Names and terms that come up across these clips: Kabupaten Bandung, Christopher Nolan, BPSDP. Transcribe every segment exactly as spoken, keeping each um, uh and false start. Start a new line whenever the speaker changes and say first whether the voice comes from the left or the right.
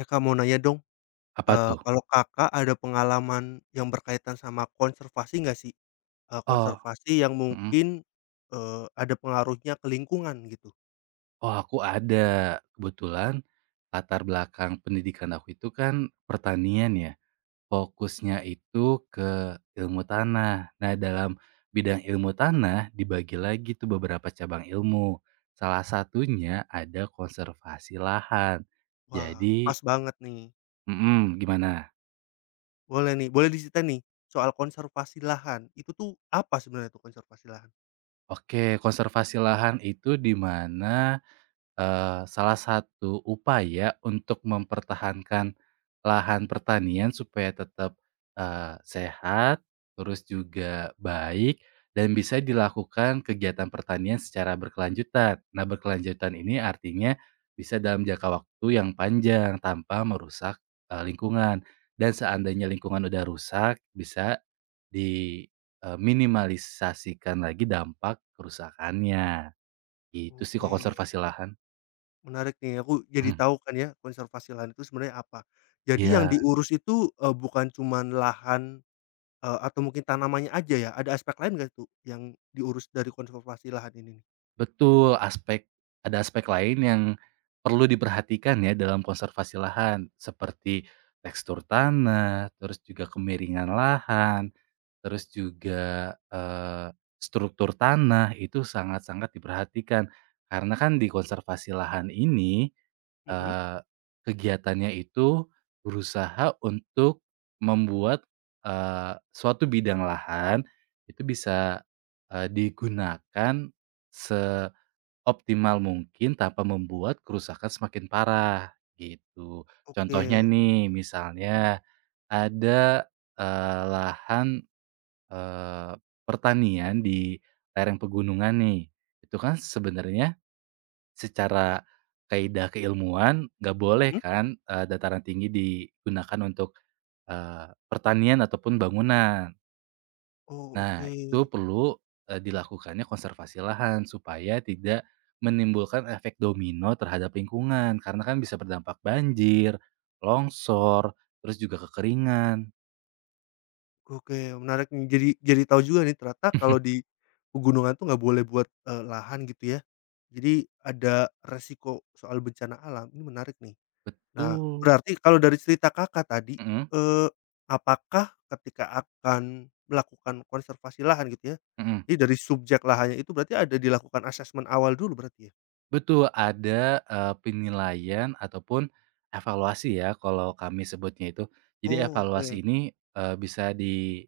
left: Eh, Kak, mau nanya dong,
right: Apa
left: eee,
right: tuh?
left: kalau Kakak ada pengalaman yang berkaitan sama konservasi nggak sih? Eee,
right: Oh,
left: konservasi yang
right: mhm.
left: mungkin, eee, ada pengaruhnya ke lingkungan gitu?
right: Oh, aku ada. Kebetulan latar belakang pendidikan aku itu kan pertanian ya, fokusnya itu ke ilmu tanah. Nah, dalam bidang ilmu tanah dibagi lagi tuh beberapa cabang ilmu. Salah satunya ada konservasi lahan.
left: Wah,
right: Jadi,
left: pas banget nih.
right: mhm, gimana?
left: Boleh nih, boleh diceritain nih soal konservasi lahan, itu tuh apa sebenarnya tuh konservasi lahan?
right: Oke, konservasi lahan itu di mana Eee, salah satu upaya untuk mempertahankan lahan pertanian supaya tetap, eee, sehat, terus juga baik dan bisa dilakukan kegiatan pertanian secara berkelanjutan. Nah, berkelanjutan ini artinya bisa dalam jangka waktu yang panjang tanpa merusak, eee, lingkungan, dan seandainya lingkungan udah rusak bisa diminimalisasikan lagi dampak kerusakannya. Itu sih kalau
left: Oke,
right: konservasi lahan.
left: menarik nih, aku jadi tahu kan ya konservasi lahan itu sebenarnya apa. Jadi yang
right: Iya,
left: diurus itu, eee, bukan cuman lahan, eee, atau mungkin tanamannya aja ya, ada aspek lain nggak tuh yang diurus dari konservasi lahan ini?
right: betul, aspek ada aspek lain yang perlu diperhatikan ya dalam konservasi lahan, seperti tekstur tanah, terus juga kemiringan lahan, terus juga, eee, struktur tanah itu sangat-sangat diperhatikan. Karena kan di konservasi lahan ini,
left: Mhm.
right: eee, kegiatannya itu berusaha untuk membuat, eee, suatu bidang lahan itu bisa, eee, digunakan seoptimal mungkin tanpa membuat kerusakan semakin parah, gitu. Contohnya
left: Oke.
right: nih, misalnya ada, eee, lahan, eee, pertanian di lereng pegunungan nih, itu kan sebenarnya secara kaidah keilmuan nggak boleh
left: Mhm.
right: kan, eee, dataran tinggi digunakan untuk, eee, pertanian ataupun bangunan.
left: Oh,
right: Nah,
left: oke.
right: itu perlu, eee, dilakukannya konservasi lahan supaya tidak menimbulkan efek domino terhadap lingkungan, karena kan bisa berdampak banjir, longsor, terus juga kekeringan.
left: Oke, menarik nih. Jadi jadi tahu juga nih ternyata kalau di pegunungan tuh nggak boleh buat, eee, lahan gitu ya. Jadi ada resiko soal bencana alam, ini menarik nih. Nah,
right: Betul,
left: berarti kalau dari cerita Kakak tadi,
right: mhm
left: eee, apakah ketika akan melakukan konservasi lahan gitu ya,
right: mhm,
left: jadi dari subjek lahannya itu berarti ada dilakukan asesmen awal dulu berarti ya?
right: betul ada, eee, penilaian ataupun evaluasi ya kalau kami sebutnya itu. Jadi
left: Oh,
right: evaluasi
left: oke
right: ini, eee, bisa di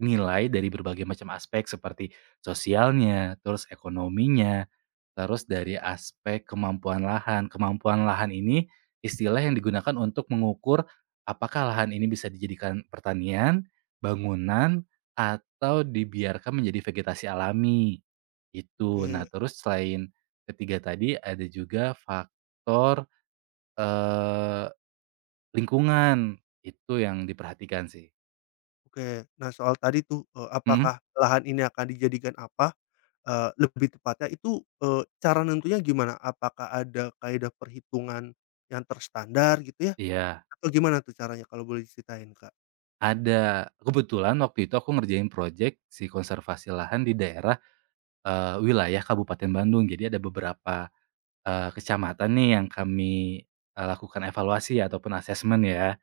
right: nilai dari berbagai macam aspek seperti sosialnya, terus ekonominya, terus dari aspek kemampuan lahan. Kemampuan lahan ini istilah yang digunakan untuk mengukur apakah lahan ini bisa dijadikan pertanian, bangunan, atau dibiarkan menjadi vegetasi alami. Itu. Nah,
left: oke.
right: terus selain ketiga tadi ada juga faktor, eee, lingkungan. Itu yang diperhatikan sih.
left: Oke. Nah, soal tadi tuh, eee,
right: Mhm,
left: apakah lahan ini akan dijadikan apa, eee, lebih tepatnya itu, eee, cara nentunya gimana? Apakah ada kaedah perhitungan yang terstandar gitu ya?
right: iya.
left: Atau gimana tuh caranya kalau boleh diceritain, Kak?
right: Ada, kebetulan waktu itu aku ngerjain proyek si konservasi lahan di daerah, eee, wilayah Kabupaten Bandung. Jadi ada beberapa, eee, kecamatan nih yang kami, eee, lakukan evaluasi ya, ataupun asesmen ya.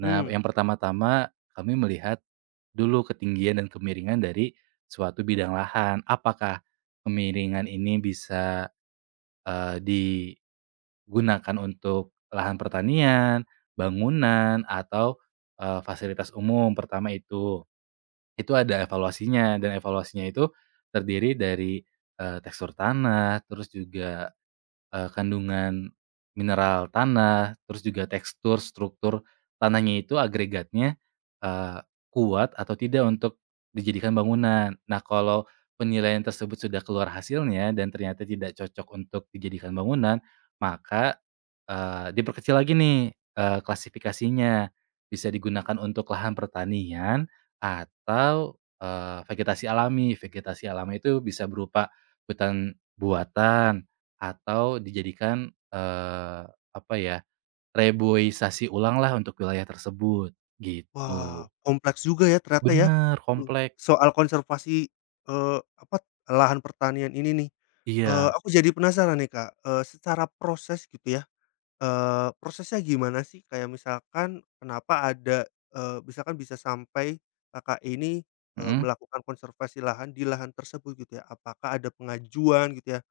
right: Nah, yang pertama-tama kami melihat dulu ketinggian dan kemiringan dari suatu bidang lahan. Apakah kemiringan ini bisa, eee, digunakan untuk lahan pertanian, bangunan, atau, eee, fasilitas umum, pertama itu. Itu ada evaluasinya dan evaluasinya itu terdiri dari, eee, tekstur tanah, terus juga, Eee, kandungan mineral tanah, terus juga tekstur, struktur tanahnya itu agregatnya, eee, kuat atau tidak untuk dijadikan bangunan. Nah, kalau penilaian tersebut sudah keluar hasilnya dan ternyata tidak cocok untuk dijadikan bangunan, maka, eee, diperkecil lagi nih, eee, klasifikasinya. Bisa digunakan untuk lahan pertanian atau, eee, vegetasi alami. Vegetasi alami itu bisa berupa hutan buatan atau dijadikan, eee, apa ya, reboisasi ulang lah untuk wilayah tersebut,
left: Wah,
right: gitu.
left: kompleks juga ya ternyata ya,
right: Bener,
left: eee,
right: komplek.
left: soal konservasi, eee, apa, lahan pertanian ini nih. Eee,
right: Iya,
left: aku jadi penasaran nih, Kak, eee, secara proses gitu ya. Eee, prosesnya gimana sih? Kayak misalkan kenapa ada, eee, misalkan bisa sampai Kakak ini, eee,
right: mhm
left: melakukan konservasi lahan di lahan tersebut gitu ya? Apakah ada pengajuan gitu ya?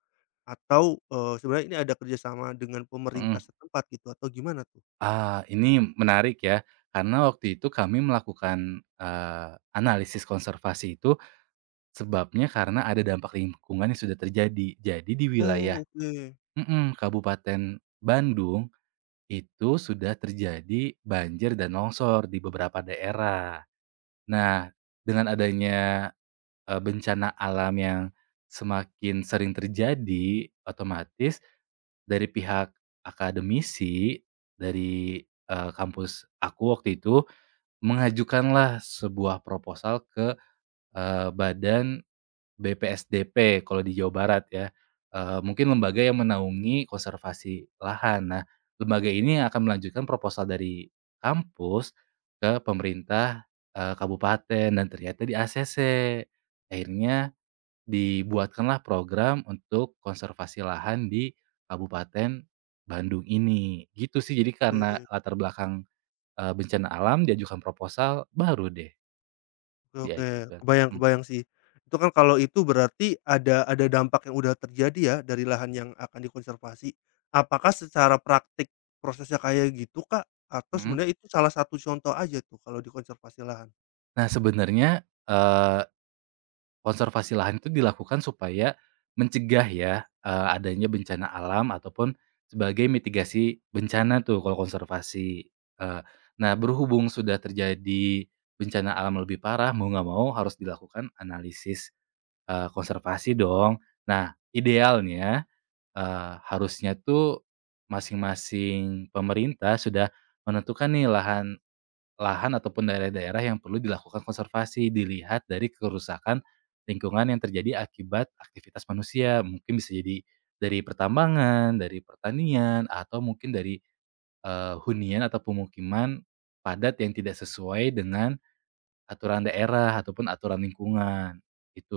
left: Atau, eee, sebenarnya ini ada kerjasama dengan pemerintah
right: mhm.
left: setempat gitu atau gimana tuh?
right: Ah, ini menarik ya, karena waktu itu kami melakukan, eee, analisis konservasi itu sebabnya karena ada dampak lingkungan yang sudah terjadi. Jadi di
left: Oh,
right: wilayah
left: oke
right: mhm, Kabupaten Bandung itu sudah terjadi banjir dan longsor di beberapa daerah. Nah, dengan adanya Eee, bencana alam yang semakin sering terjadi, otomatis dari pihak akademisi, dari, eee, kampus aku waktu itu, mengajukanlah sebuah proposal ke, eee, badan B P S D P kalau di Jawa Barat ya, eee, mungkin lembaga yang menaungi konservasi lahan. Nah, lembaga ini akan melanjutkan proposal dari kampus ke pemerintah, eee, kabupaten, dan ternyata di-A C C. Akhirnya dibuatkanlah program untuk konservasi lahan di Kabupaten Bandung ini, gitu sih. Jadi karena
left: oke.
right: latar belakang, eee, bencana alam diajukan proposal, baru deh
left: Oke oke,
right: diajukan.
left: kebayang
right: Mhm
left: kebayang sih. Itu kan kalau itu berarti ada ada dampak yang udah terjadi ya dari lahan yang akan dikonservasi. Apakah secara praktik prosesnya kayak gitu, Kak? Atau
right: mhm.
left: sebenarnya itu salah satu contoh aja tuh kalau dikonservasi lahan?
right: Nah sebenarnya, eee, konservasi lahan itu dilakukan supaya mencegah ya, eee, adanya bencana alam ataupun sebagai mitigasi bencana tuh kalau konservasi. Eee, nah, berhubung sudah terjadi bencana alam lebih parah, mau nggak mau harus dilakukan analisis Eee, konservasi dong. Nah, idealnya, eee, harusnya tuh masing-masing pemerintah sudah menentukan nih lahan lahan ataupun daerah-daerah yang perlu dilakukan konservasi, dilihat dari kerusakan lingkungan yang terjadi akibat aktivitas manusia. Mungkin bisa jadi dari pertambangan, dari pertanian, atau mungkin dari, eee, hunian atau pemukiman padat yang tidak sesuai dengan aturan daerah ataupun aturan lingkungan,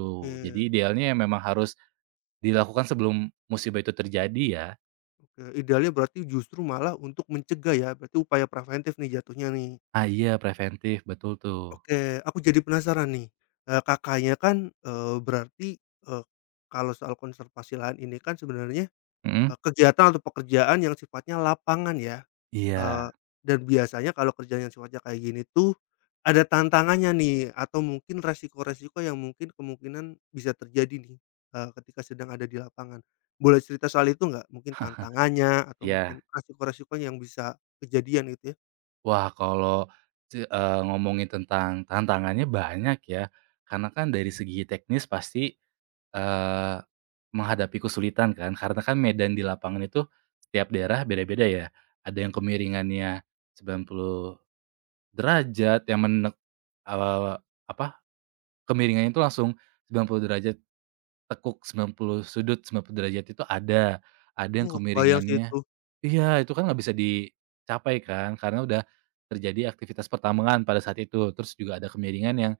left: Oke
right: Jadi idealnya ya memang harus dilakukan sebelum musibah itu terjadi ya?
left: oke, idealnya berarti justru malah untuk mencegah ya, berarti upaya preventif nih jatuhnya nih.
right: Ah, iya preventif, betul tuh.
left: Oke, aku jadi penasaran nih, eee, Kakaknya kan, eee, berarti, eee, kalau soal konservasi lahan ini kan sebenarnya
right: Mhm?
left: Eee, kegiatan atau pekerjaan yang sifatnya lapangan ya, eee,
right: Iya
left: dan biasanya kalau kerjaan yang sifatnya kayak gini tuh, ada tantangannya nih atau mungkin resiko-resiko yang mungkin kemungkinan bisa terjadi nih, eee, ketika sedang ada di lapangan. Boleh cerita soal itu nggak? Mungkin tantangannya atau mungkin
right: iya.
left: resiko-resikonya yang bisa kejadian gitu ya?
right: Wah, kalau se eee, ngomongin tentang tantangannya banyak ya, karena kan dari segi teknis pasti, eee, menghadapi kesulitan kan, karena kan medan di lapangan itu setiap daerah beda-beda ya. Ada yang kemiringannya sembilan puluh derajat yang menek eee, apa, kemiringannya itu langsung sembilan puluh derajat. Tekuk sembilan puluh sudut, sembilan puluh derajat itu ada, ada yang
left: Wow, kebayang sih
right: kemiringannya
left: itu.
right: iya, itu kan nggak bisa dicapai kan, karena udah terjadi aktivitas pertambangan pada saat itu. Terus juga ada kemiringan yang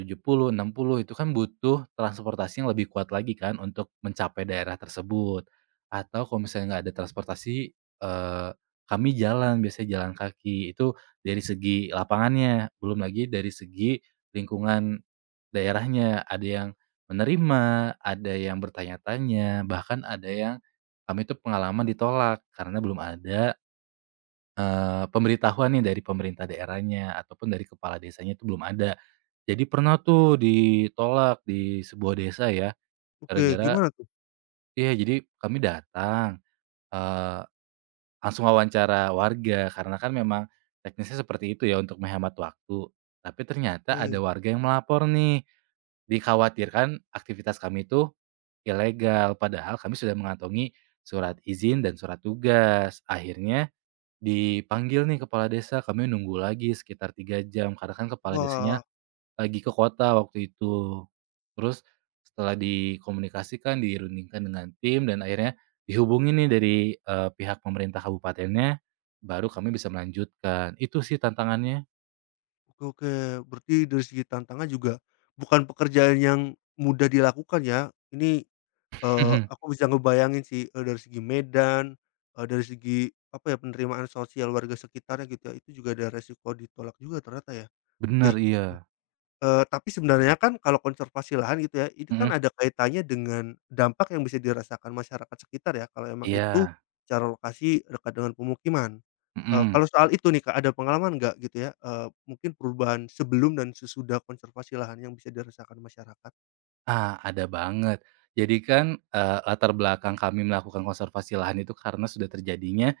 right: tujuh puluh, enam puluh itu kan butuh transportasi yang lebih kuat lagi kan untuk mencapai daerah tersebut. Atau kalau misalnya nggak ada transportasi, eee, kami jalan, biasanya jalan kaki. Itu dari segi lapangannya, belum lagi dari segi lingkungan daerahnya, ada yang menerima, ada yang bertanya-tanya, bahkan ada yang kami itu pengalaman ditolak karena belum ada, eee, pemberitahuan nih dari pemerintah daerahnya ataupun dari kepala desanya itu belum ada. Jadi pernah tuh ditolak di sebuah desa ya,
left: Oke,
right: gara-gara
left: gimana tuh?
right: iya, jadi kami datang, langsung wawancara warga, karena kan memang teknisnya seperti itu ya untuk menghemat waktu. Tapi ternyata ada
left: Oke.
right: warga yang melapor nih, dikhawatirkan aktivitas kami itu ilegal, padahal kami sudah mengantongi surat izin dan surat tugas. Akhirnya dipanggil nih kepala desa, kami nunggu lagi sekitar tiga jam, karena kan kepala desanya
left: Wah,
right: lagi ke kota waktu itu. Terus setelah dikomunikasikan, dirundingkan dengan tim dan akhirnya dihubungi nih dari, eee, pihak pemerintah kabupatennya, baru kami bisa melanjutkan. Itu sih tantangannya.
left: oke oke. Berarti dari segi tantangan juga bukan pekerjaan yang mudah dilakukan ya? Ini Eee,
right: Mhm.
left: aku bisa ngebayangin sih, eee, dari segi medan, eee, dari segi apa ya, penerimaan sosial warga sekitarnya gitu ya, itu juga ada resiko ditolak juga ternyata ya.
right: Bener,
left: Oke,
right: iya.
left: eee, tapi sebenarnya kan kalau konservasi lahan gitu ya, itu kan
right: Mhm,
left: ada kaitannya dengan dampak yang bisa dirasakan masyarakat sekitar ya, kalau emang itu
right: iya,
left: secara lokasi dekat dengan pemukiman. Eee,
right: mhm.
left: kalau soal itu nih Kak, ada pengalaman nggak gitu ya, eee, mungkin perubahan sebelum dan sesudah konservasi lahan yang bisa dirasakan masyarakat?
right: Ah, ada banget. Jadi kan, eee, latar belakang kami melakukan konservasi lahan itu karena sudah terjadinya,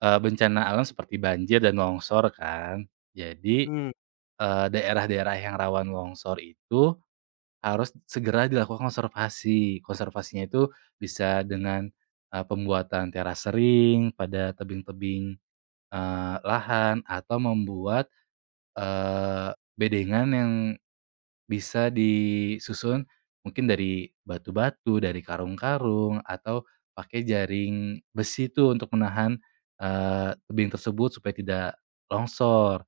right: eee, bencana alam seperti banjir dan longsor kan. Jadi,
left: Mhm
right: eee, daerah-daerah yang rawan longsor itu harus segera dilakukan konservasi. Konservasinya itu bisa dengan, eee, pembuatan teras sering pada tebing-tebing, eee, lahan atau membuat, eee, bedengan yang bisa disusun mungkin dari batu-batu, dari karung-karung, atau pakai jaring besi itu untuk menahan, eee, tebing tersebut supaya tidak longsor.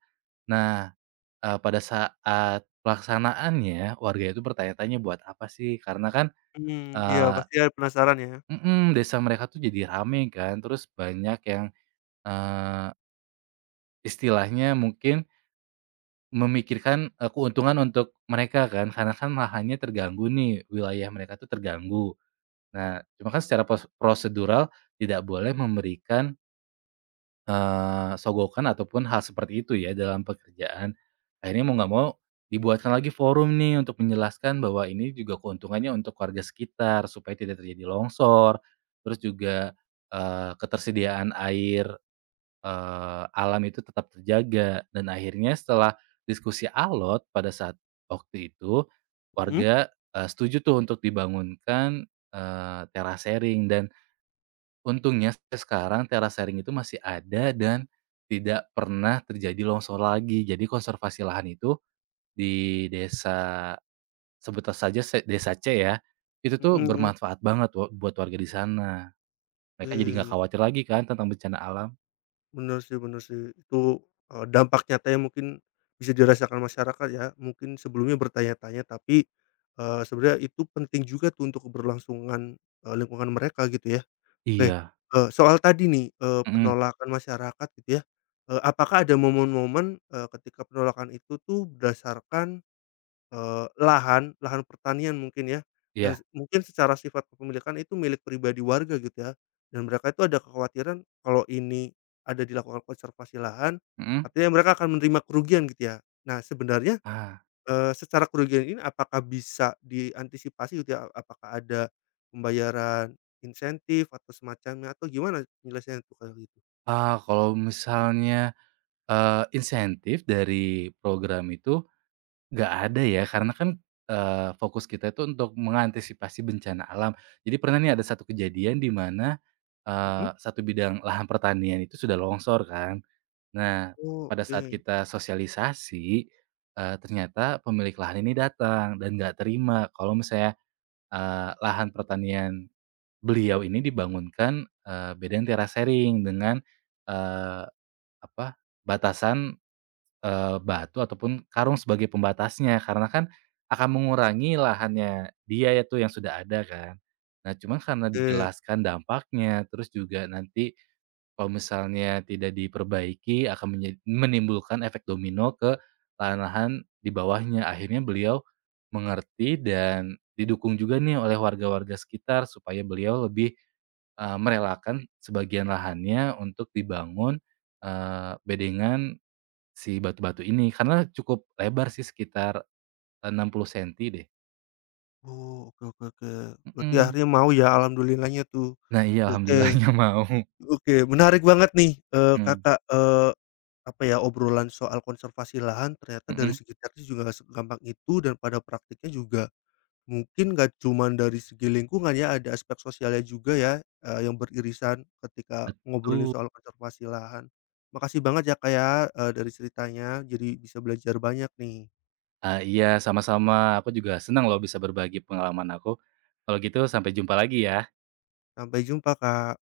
right: Nah, Eee, pada saat pelaksanaannya, warga itu bertanya-tanya, "Buat apa sih?" Karena kan,
left: mhm, iya
right: eee
left: pasti ya penasaran ya.
right: mhm, desa mereka tuh jadi rame kan, terus banyak yang, eee, istilahnya mungkin memikirkan, eee, keuntungan untuk mereka kan, karena kan lahannya terganggu nih, wilayah mereka tuh terganggu. Nah, cuma kan secara pros prosedural tidak boleh memberikan Eee, sogokan ataupun hal seperti itu ya dalam pekerjaan, akhirnya mau nggak mau dibuatkan lagi forum nih untuk menjelaskan bahwa ini juga keuntungannya untuk warga sekitar supaya tidak terjadi longsor, terus juga, eee, ketersediaan air, eee, alam itu tetap terjaga, dan akhirnya setelah diskusi alot pada saat waktu itu
left: Mhm
right: warga, eee, setuju tuh untuk dibangunkan, eee, terasering, dan untungnya sampai sekarang terasering itu masih ada dan tidak pernah terjadi longsor lagi. Jadi konservasi lahan itu di desa, sebut saja se desa C ya, itu tuh
left: mhm mhm.
right: bermanfaat banget wo buat warga di sana. Mereka jadi nggak
left: Oke,
right: khawatir lagi kan tentang bencana alam.
left: benar sih benar sih. Itu, eee, dampak nyata yang mungkin bisa dirasakan masyarakat ya, mungkin sebelumnya bertanya-tanya tapi, eee, sebenarnya itu penting juga tuh untuk keberlangsungan, eee, lingkungan mereka gitu ya. Oke,
right: Iya,
left: eee, soal tadi nih, eee,
right: mhm,
left: penolakan masyarakat gitu ya, eee, apakah ada momen-momen, eee, ketika penolakan itu tuh berdasarkan Eee, lahan lahan pertanian mungkin ya, yang s
right: iya,
left: mungkin secara sifat kepemilikan itu milik pribadi warga gitu ya, dan mereka itu ada kekhawatiran kalau ini ada dilakukan konservasi lahan,
right: mhm.
left: artinya mereka akan menerima kerugian gitu ya. Nah sebenarnya,
right: Ah,
left: eee, secara kerugian ini apakah bisa diantisipasi gitu ya? Apakah ada pembayaran insentif atau semacamnya atau gimana penyelesaian tuh kalau gitu?
right: ah, kalau misalnya, eee, insentif dari program itu nggak ada ya, karena kan, eee, fokus kita itu untuk mengantisipasi bencana alam. Jadi pernah nih ada satu kejadian di mana,
left: Mhm?
right: eee, satu bidang lahan pertanian itu sudah longsor kan. Nah,
left: Oh
right: pada
left: oke
right: saat kita sosialisasi, eee, ternyata pemilik lahan ini datang dan nggak terima kalau misalnya, eee, lahan pertanian beliau ini dibangunkan, eee, beda yang terasering dengan, eee, apa, batasan Eee, batu ataupun karung sebagai pembatasnya, karena kan akan mengurangi lahannya dia ya tuh yang sudah ada kan. Nah, cuman karena
left: oke.
right: dijelaskan dampaknya, terus juga nanti kalau misalnya tidak diperbaiki akan menja menimbulkan efek domino ke lahan-lahan di bawahnya. Akhirnya beliau mengerti dan didukung juga nih oleh warga-warga sekitar supaya beliau lebih, eee, merelakan sebagian lahannya untuk dibangun, eee, bedengan si batu-batu ini, karena cukup lebar sih sekitar enam puluh senti meter deh.
left: Oh oke oke oke. Berarti
right: Mhm.
left: akhirnya mau ya alhamdulillahnya tuh.
right: Nah iya,
left: Oke oke.
right: alhamdulillahnya mau.
left: Oke, menarik banget nih, eee,
right: Mhm
left: Kakak, eee, apa ya, obrolan soal konservasi lahan ternyata dari
right: mhm,
left: segi teknis juga nggak segampang itu dan pada praktiknya juga mungkin nggak cuman dari segi lingkungan ya, ada aspek sosialnya juga ya, eee, yang beririsan ketika ngobrolin
right: betul.
left: soal konservasi lahan. Makasih banget ya, Kak, ya, eee, dari ceritanya, jadi bisa belajar banyak nih.
right: Ah, iya, sama-sama. Aku juga senang loh bisa berbagi pengalaman aku. Kalau gitu sampai jumpa lagi ya.
left: Sampai jumpa, Kak.